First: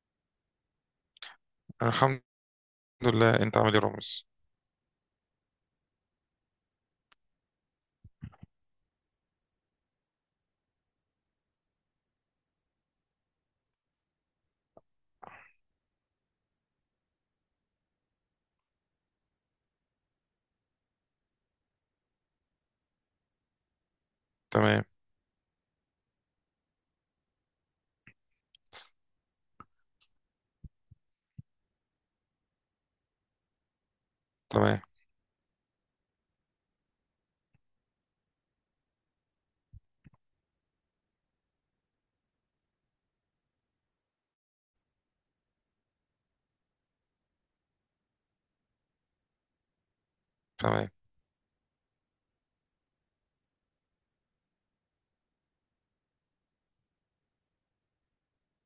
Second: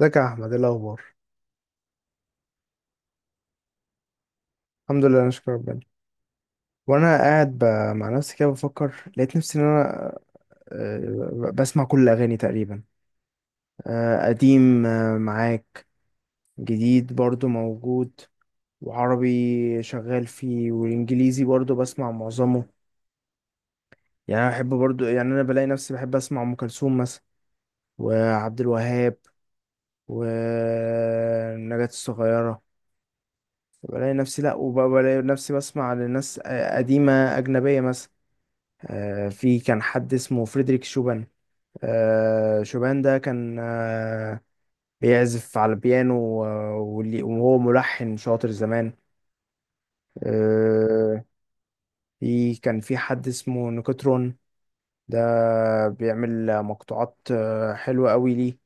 ازيك يا احمد؟ ايه الاخبار؟ الحمد لله. انت عامل ايه رامز؟ الحمد لله، انا شكرا ربنا. وانا قاعد مع نفسي كده بفكر، لقيت نفسي ان انا بسمع كل الاغاني تقريبا. قديم، معاك، جديد برضو موجود. وعربي شغال فيه، والانجليزي برضو بسمع معظمه. يعني انا بحب تمام. برضو، يعني انا بلاقي نفسي بحب اسمع ام كلثوم مثلا، وعبد الوهاب، ونجاة الصغيرة. بلاقي نفسي، لا، تمام. وبلاقي نفسي بسمع لناس قديمة أجنبية مثلا. في كان حد اسمه فريدريك شوبان. شوبان ده كان بيعزف على البيانو. وهو ملحن شاطر زمان. تمام. آه، كان في حد اسمه نيكوترون. ده بيعمل مقطوعات حلوة قوي. ليه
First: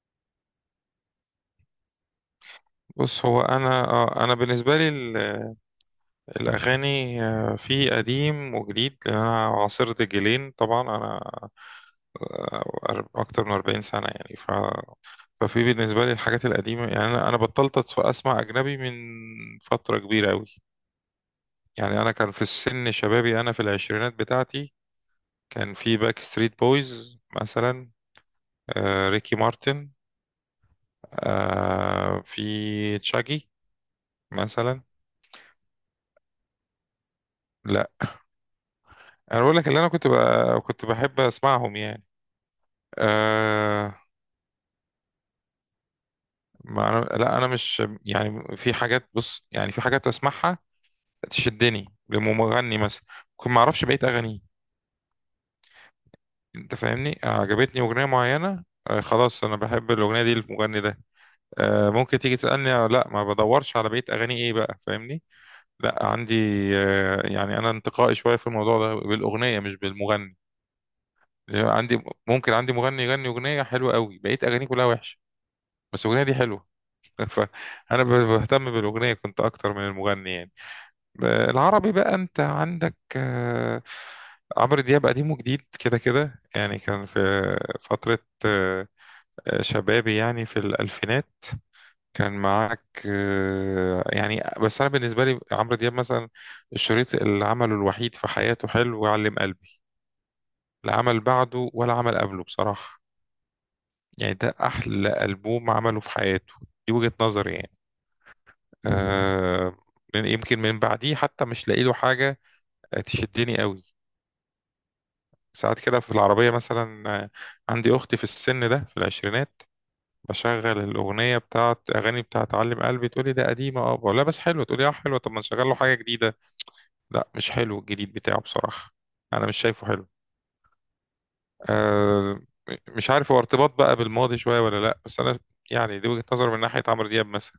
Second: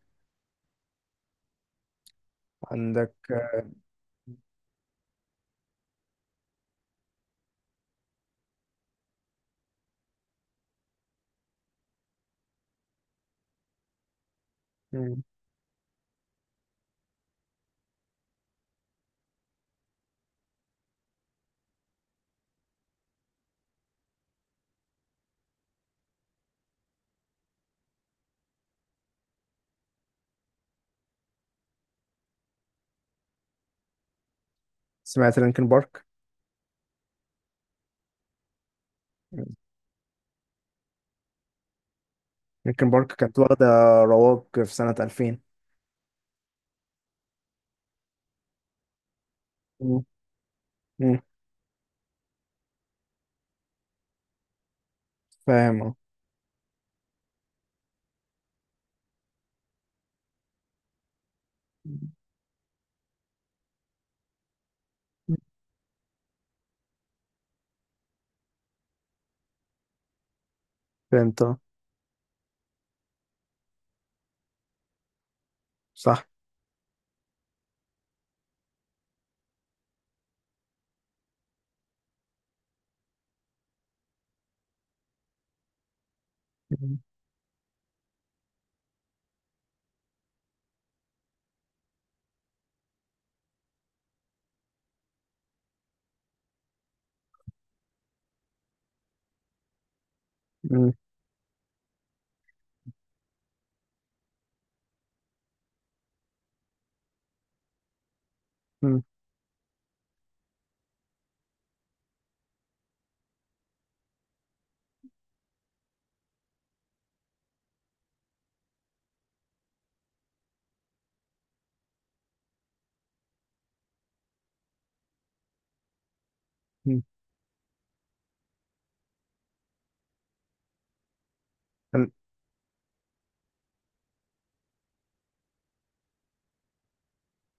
عندك؟ بص، هو انا بالنسبه لي الاغاني في قديم وجديد، لان انا عاصرت جيلين طبعا. انا اكتر من 40 سنه يعني. مم. ففي بالنسبه لي الحاجات القديمه، يعني انا بطلت اسمع اجنبي من فتره كبيره قوي. يعني انا كان في السن شبابي، انا في العشرينات بتاعتي كان في باك ستريت بويز مثلا، ريكي مارتن، في تشاجي مثلا. سمعت لينكن بارك. لا، انا بقول لك اللي انا كنت كنت بحب اسمعهم يعني. لينكن بارك كانت واخدة أه... رواج في سنة 2000. ما أنا... لا انا مش، يعني في حاجات، بص يعني في مم. حاجات اسمعها مم. تشدني لمغني مثلا، ممكن ما اعرفش بقيه اغانيه. فاهم، اه. انت فاهمني، عجبتني اغنيه معينه، خلاص، انا بحب الاغنيه دي المغني ده. ممكن تيجي تسالني لا، ما بدورش على بقيه اغانيه ايه. بقى فاهمني، لا عندي. يعني انا انتقائي شويه في الموضوع ده، بالاغنيه مش بالمغني. فهمت، اه. عندي، ممكن عندي مغني يغني اغنيه حلوه قوي، بقيت اغانيه كلها وحشه، بس الاغنيه صح. دي حلوه. فانا بهتم بالاغنيه كنت اكتر من المغني يعني. العربي بقى، انت عندك عمرو دياب قديم وجديد كده كده. يعني مم. كان في فتره آه، شبابي، يعني في الالفينات، كان معاك يعني. بس انا بالنسبه لي عمرو دياب مثلا، الشريط اللي عمله الوحيد في حياته حلو، وعلم قلبي لا عمل بعده ولا عمل قبله بصراحه. يعني ده أحلى ألبوم عمله في حياته، دي وجهة نظري يعني. مم. آه يمكن من بعديه حتى مش لاقي له حاجة تشدني قوي. ساعات كده في العربية مثلا، عندي أختي في السن ده، في العشرينات، بشغل الأغنية بتاعت أغاني بتاعت علم قلبي، تقولي ده قديمة. اه، بقول لها بس حلوة، تقولي اه حلوة. طب ما نشغل له حاجة جديدة. لا، مش حلو الجديد بتاعه بصراحة، أنا مش شايفه حلو. مم. آه مش عارف، هو ارتباط بقى بالماضي شوية ولا لا، بس أنا يعني دي وجهة نظري من ناحية عمرو دياب مثلا.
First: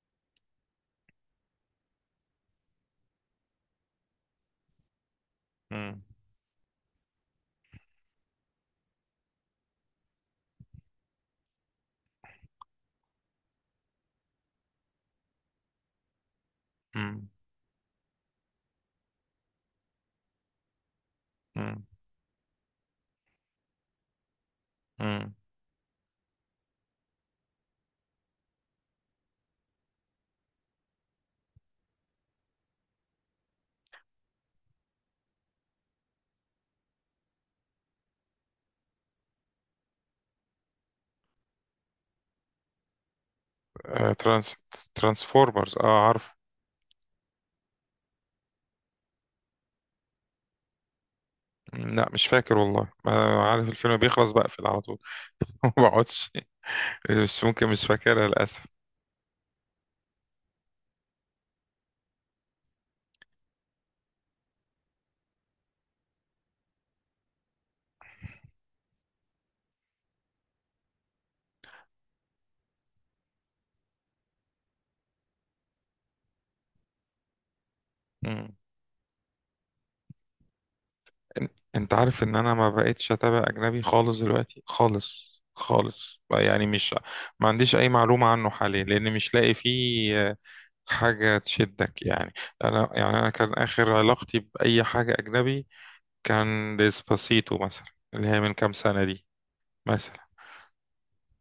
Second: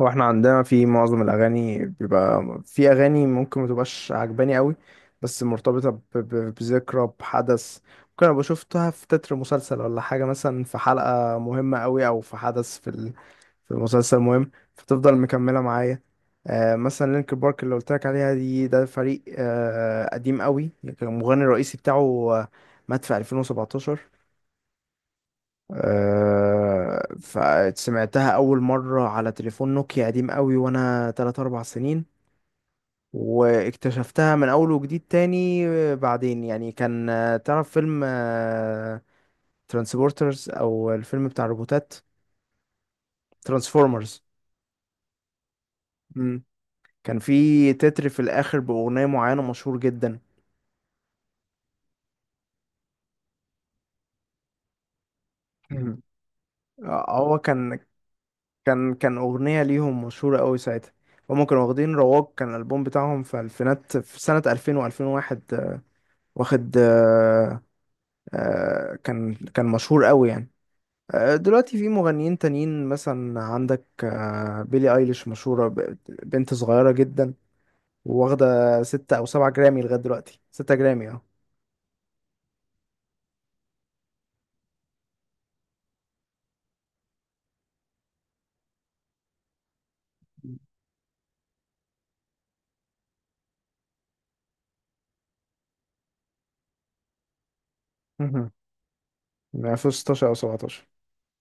هو احنا عندنا في معظم الاغاني بيبقى في اغاني ممكن ما تبقاش عجباني قوي، بس مرتبطه مم. بذكرى، بحدث. ممكن ابقى شفتها في تتر مسلسل ولا حاجه، مثلا في حلقه مهمه قوي او في حدث في في مسلسل مهم، فتفضل مكمله معايا. آه، مثلا مم. لينك بارك اللي قلت لك عليها دي، ده فريق آه قديم قوي. كان المغني الرئيسي مم. بتاعه مات في 2017. مم. فسمعتها أول مرة على تليفون نوكيا قديم قوي وأنا تلات أربع سنين، واكتشفتها من أول وجديد تاني. بعدين يعني كان تعرف فيلم ترانسبورترز، أو الفيلم بتاع الروبوتات، آه، ترانسفورمرز. ترانسفورمرز، اه عارف. مم. كان في تتر في الآخر بأغنية معينة مشهور جدا. لا مش فاكر، والله ما عارف، الفيلم بيخلص بقفل على طول. ما مم. بقعدش. هو بس ممكن كان مش فاكرها للأسف. كان أغنية ليهم مشهورة قوي ساعتها. هما كانوا واخدين رواج، كان الألبوم بتاعهم في ألفينات، في سنة 2000 و2001، واخد كان مشهور قوي يعني. دلوقتي في مغنيين تانيين مثلا. عندك بيلي ايليش، مشهورة، بنت صغيرة جدا، مم. واخدة ستة أو سبعة جرامي لغاية دلوقتي. ستة جرامي، اه. إن- انت عارف ان انا ما بقتش اتابع اجنبي خالص دلوقتي، خالص خالص يعني مش، ما عنديش اي معلومة عنه حاليا، لان مش لاقي فيه حاجة تشدك يعني. انا يعني انا كان اخر علاقتي باي حاجة اجنبي كان ديسباسيتو مثلا، اللي هي مهم. من كام سنة دي من مثلا. 2016 أو 17.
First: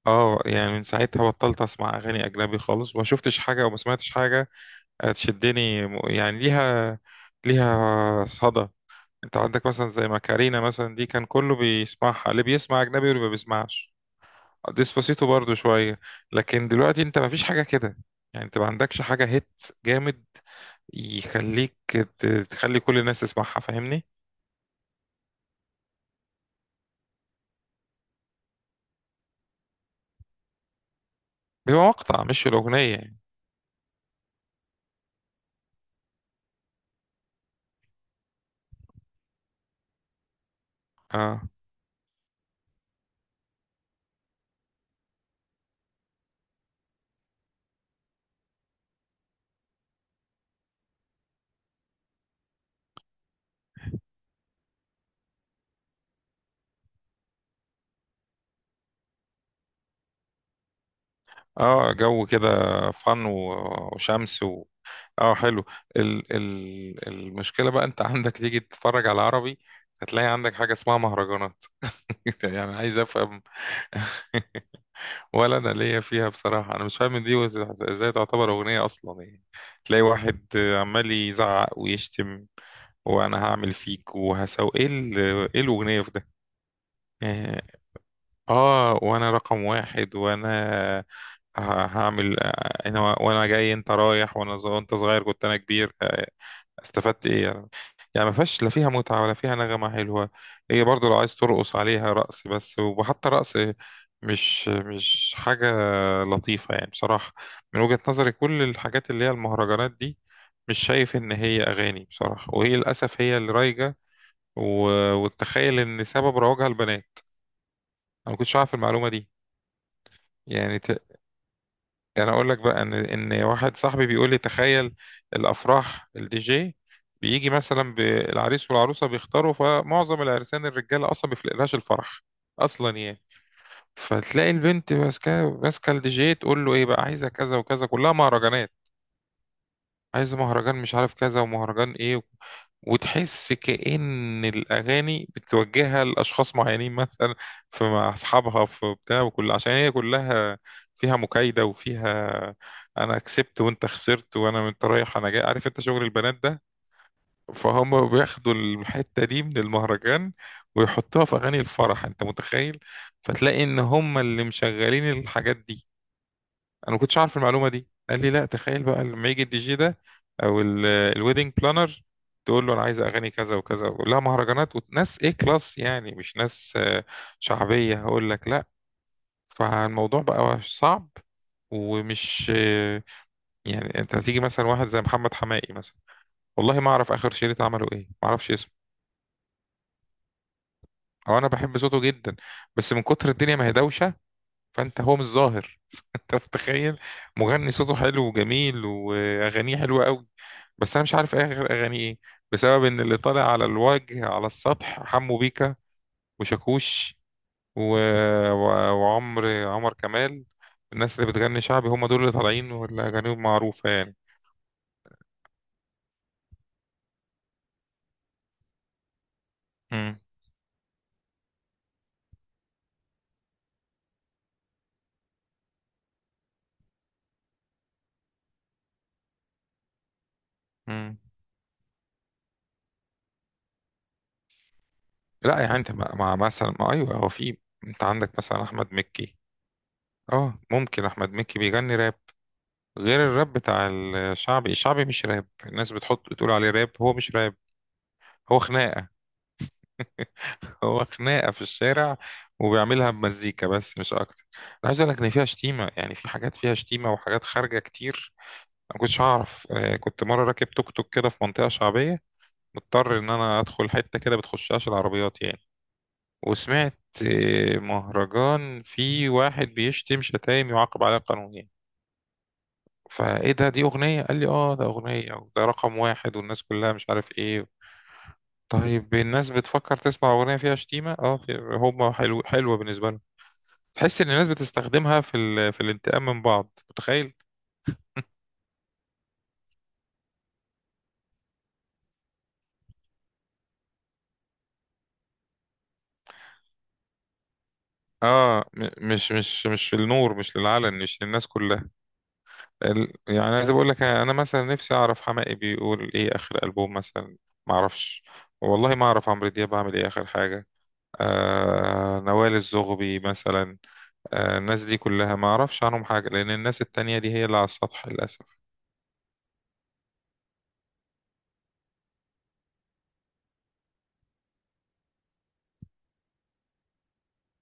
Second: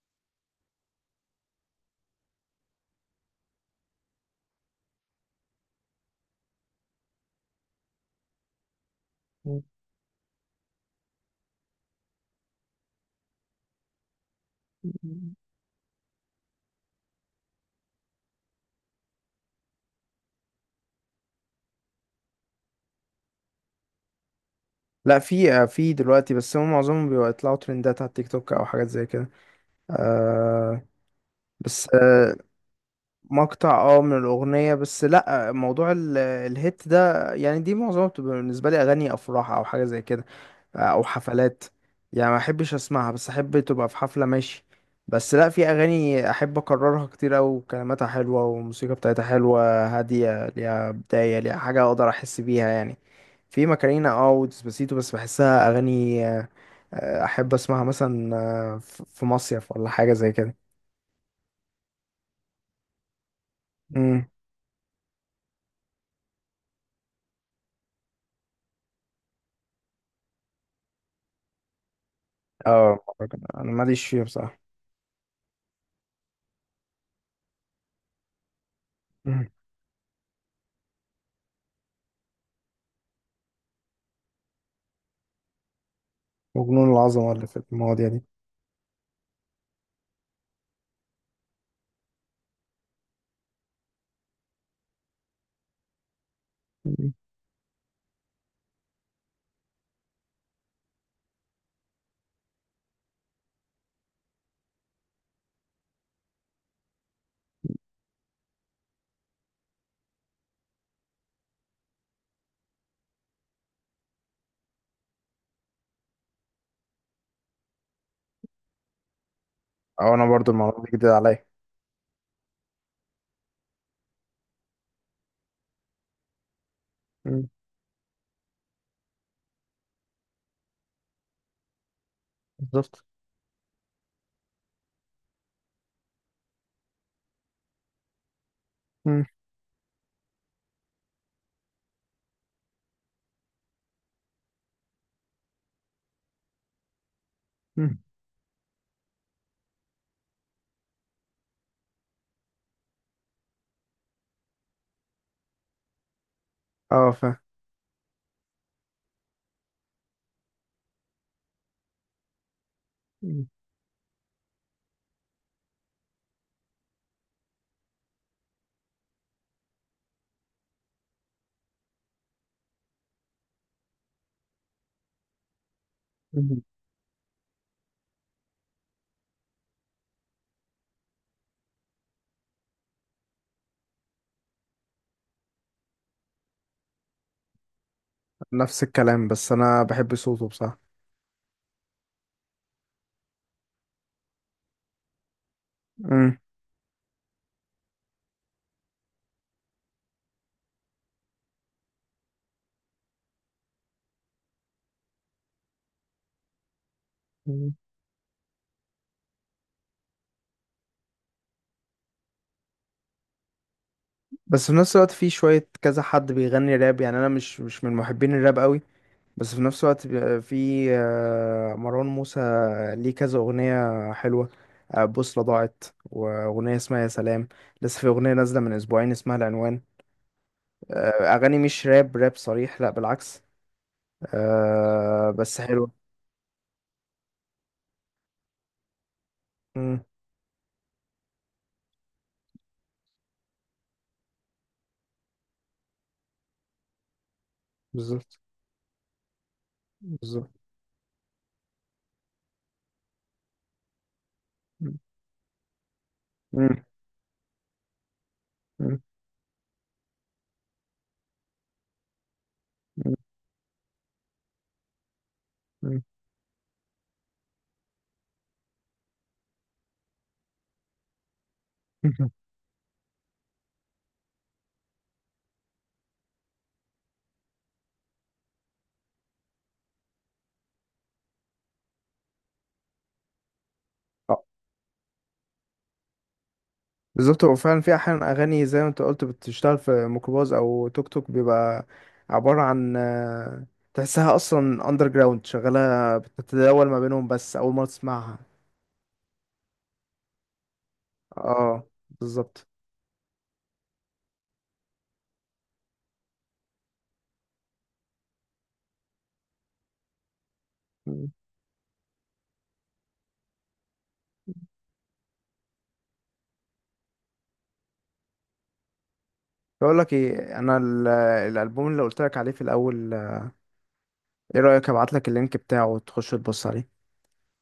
اه، يعني من ساعتها بطلت اسمع اغاني اجنبي خالص، وما شفتش حاجه وما سمعتش حاجه تشدني. يعني ليها صدى. انت عندك مثلا زي ماكارينا مثلا، دي كان كله بيسمعها، اللي بيسمع اجنبي واللي ما بيسمعش، ديسباسيتو برضو شويه. لكن دلوقتي انت ما فيش حاجه كده، يعني انت ما عندكش حاجه هيت جامد يخليك تخلي كل الناس تسمعها، فاهمني؟ لا، في في دلوقتي، بس هم معظمهم بيطلعوا ترندات على التيك توك أو حاجات زي كده. آه، بيبقى بس مقطع آه، مش الاغنيه يعني. مقطع اه من الأغنية، بس لأ، موضوع الهيت ده، يعني دي معظمها بتبقى بالنسبة لي أغاني أفراح أو حاجة زي كده، أو اه. حفلات. يعني ما أحبش أسمعها، بس أحب تبقى في حفلة، ماشي. بس لأ في أغاني أحب أكررها كتير أوي، كلماتها حلوة والموسيقى بتاعتها حلوة هادية، ليها بداية، ليها حاجة أقدر أحس بيها يعني. في ماكارينا اه وديسباسيتو، بس بحسها أغاني أحب أسمعها مثلا في مصيف ولا حاجة زي كده. اه، جو كده، فن مم. وشمس. اه، حلو. ال المشكله بقى، انت عندك تيجي تتفرج على عربي، هتلاقي عندك حاجه اسمها مهرجانات. يعني عايز اه، مهرجان. افهم. أنا ماليش فيه بصراحة. ولا انا ليا فيها بصراحه، انا مش فاهم دي ازاي تعتبر اغنيه اصلا يعني. مم. تلاقي واحد عمال يزعق ويشتم، وانا هعمل فيك وهسوي ايه، ايه الاغنيه في ده وجنون العظمة اللي في يعني، المواضيع دي. اه؟ وانا رقم واحد، وانا هعمل، انا وانا جاي انت رايح، وانا وانت صغير كنت انا كبير مم. استفدت ايه يعني؟ يعني ما فيهاش لا فيها متعة ولا فيها نغمة حلوة. هي برضو لو عايز ترقص عليها رقص بس، وحتى رقص مش حاجة لطيفة يعني بصراحة. من وجهة نظري كل الحاجات اللي هي المهرجانات دي، مش شايف إن هي أغاني بصراحة، وهي للأسف هي اللي رايجة. و... وتخيل إن سبب رواجها البنات. أنا ما كنتش عارف المعلومة دي. او انا برضو يعني المعلومه دي جديده عليا. يعني اقول لك بقى ان واحد صاحبي بيقول لي تخيل، الافراح الدي جي مم. بيجي مثلا بالعريس والعروسه بيختاروا، فمعظم العرسان الرجاله اصلا ما بيفلقلهاش الفرح اصلا بالظبط. يعني. فتلاقي البنت ماسكه ماسكه الدي جي، تقول له ايه بقى، عايزه كذا وكذا، كلها مهرجانات. مم. عايزه مهرجان مش عارف كذا، ومهرجان ايه. وتحس كأن الأغاني بتوجهها لأشخاص معينين مثلا، في مم. مع أصحابها، في بتاع، وكل عشان هي كلها فيها مكايدة، وفيها أنا كسبت وأنت خسرت، وأنا أنت رايح أنا جاي، عارف؟ أنت شغل البنات ده اه، فاهم. فهم بياخدوا الحتة دي من المهرجان ويحطوها في أغاني الفرح، أنت متخيل؟ مم. فتلاقي إن هم اللي مشغلين الحاجات دي. انا ما كنتش عارف المعلومه دي، قال لي لا، تخيل بقى لما يجي الدي جي ده او الويدنج بلانر، تقول له انا عايز اغاني كذا وكذا، ويقول لها مهرجانات وناس ايه، كلاس يعني مش مم. ناس شعبيه، هقول لك لا. فالموضوع بقى صعب ومش يعني، انت هتيجي مثلا واحد زي محمد حماقي مثلا، والله ما اعرف اخر شريط عمله ايه، ما اعرفش اسمه. نفس الكلام، بس انا بحب صوته بصراحه. او انا بحب صوته جدا، بس من كتر الدنيا ما هي دوشه فانت هو مش ظاهر. مم. طب تخيل، مغني صوته حلو وجميل واغانيه حلوه قوي، بس انا مش عارف ايه غير اغانيه ايه، بسبب ان اللي طالع على الوجه على السطح حمو بيكا وشاكوش مم. و... و... وعمر كمال. الناس اللي بتغني شعبي هم دول اللي طالعين واللي اغانيهم معروفه يعني. بس في نفس الوقت في شويه كذا حد بيغني راب، يعني انا مش من محبين الراب قوي. بس في نفس الوقت مم. في مروان موسى، ليه كذا اغنيه حلوه. بوصله ضاعت، واغنيه اسمها يا سلام. لسه في اغنيه نازله من اسبوعين اسمها العنوان. مم. اغاني مش راب راب صريح، لا بالعكس، لا بس يعني حلوه. انت مع مثلا، ما ايوه، هو في، انت عندك مثلا احمد مكي. مم. اه ممكن احمد مكي بيغني راب. غير الراب بتاع الشعبي، الشعبي مش راب. الناس بتحط بتقول عليه راب، هو مش راب، بالظبط. هو خناقة. بالظبط. هو خناقة في الشارع وبيعملها بمزيكا بس، مش أكتر. أنا مم. عايز أقول لك إن فيها شتيمة، يعني في حاجات فيها مم. شتيمة وحاجات خارجة كتير. أنا مم. ما كنتش أعرف كنت مرة راكب توك توك كده في منطقة شعبية، مم. مضطر إن أنا أدخل حتة كده بتخشهاش العربيات يعني، مم. وسمعت مهرجان في واحد بيشتم شتايم يعاقب عليها قانونيا. فايه ده، دي اغنيه؟ قال لي اه ده اغنيه، وده رقم واحد، والناس كلها مش عارف ايه. طيب الناس بتفكر تسمع أغنية فيها شتيمة؟ اه، في هما حلو، حلوة بالنسبة لهم، تحس إن آه، الناس بتستخدمها في الانتقام من بعض، متخيل؟ بالظبط، هو فعلا في احيانا اغاني زي ما انت قلت بتشتغل في ميكروباص او توك توك، بيبقى عباره عن تحسها اصلا اندر جراوند شغاله بتتداول ما بينهم، بس اول مره تسمعها. اه، مش للنور، مش للعلن، مش للناس اه، كلها. بالظبط. يعني عايز أقول لك أنا مثلا نفسي أعرف حماقي بيقول إيه آخر ألبوم مثلا، معرفش. والله ما أعرف عمرو دياب عامل إيه آخر حاجة، مم. نوال الزغبي مثلا. الناس دي كلها ما أعرفش عنهم حاجة، لأن الناس التانية دي هي اللي على السطح للأسف. بقول لك ايه، انا الالبوم اللي قلت لك عليه في الاول، ايه رايك ابعت لك اللينك بتاعه وتخش تبص عليه؟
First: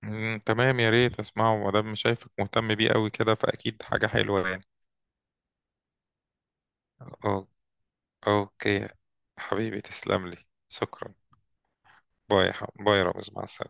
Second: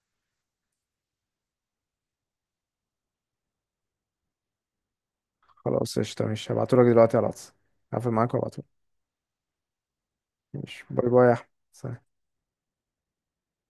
تمام، يا ريت اسمعه، ما دام شايفك مهتم بيه قوي كده، فاكيد حاجه حلوه يعني. خلاص، قشطة، ماشي. هبعتهولك دلوقتي على أو- الواتس. هقفل معاك وابعتهولك. اوكي حبيبي، تسلم لي، ماشي، باي شكرا. باي يا أحمد، سلام. باي يا رامز، مع السلامه.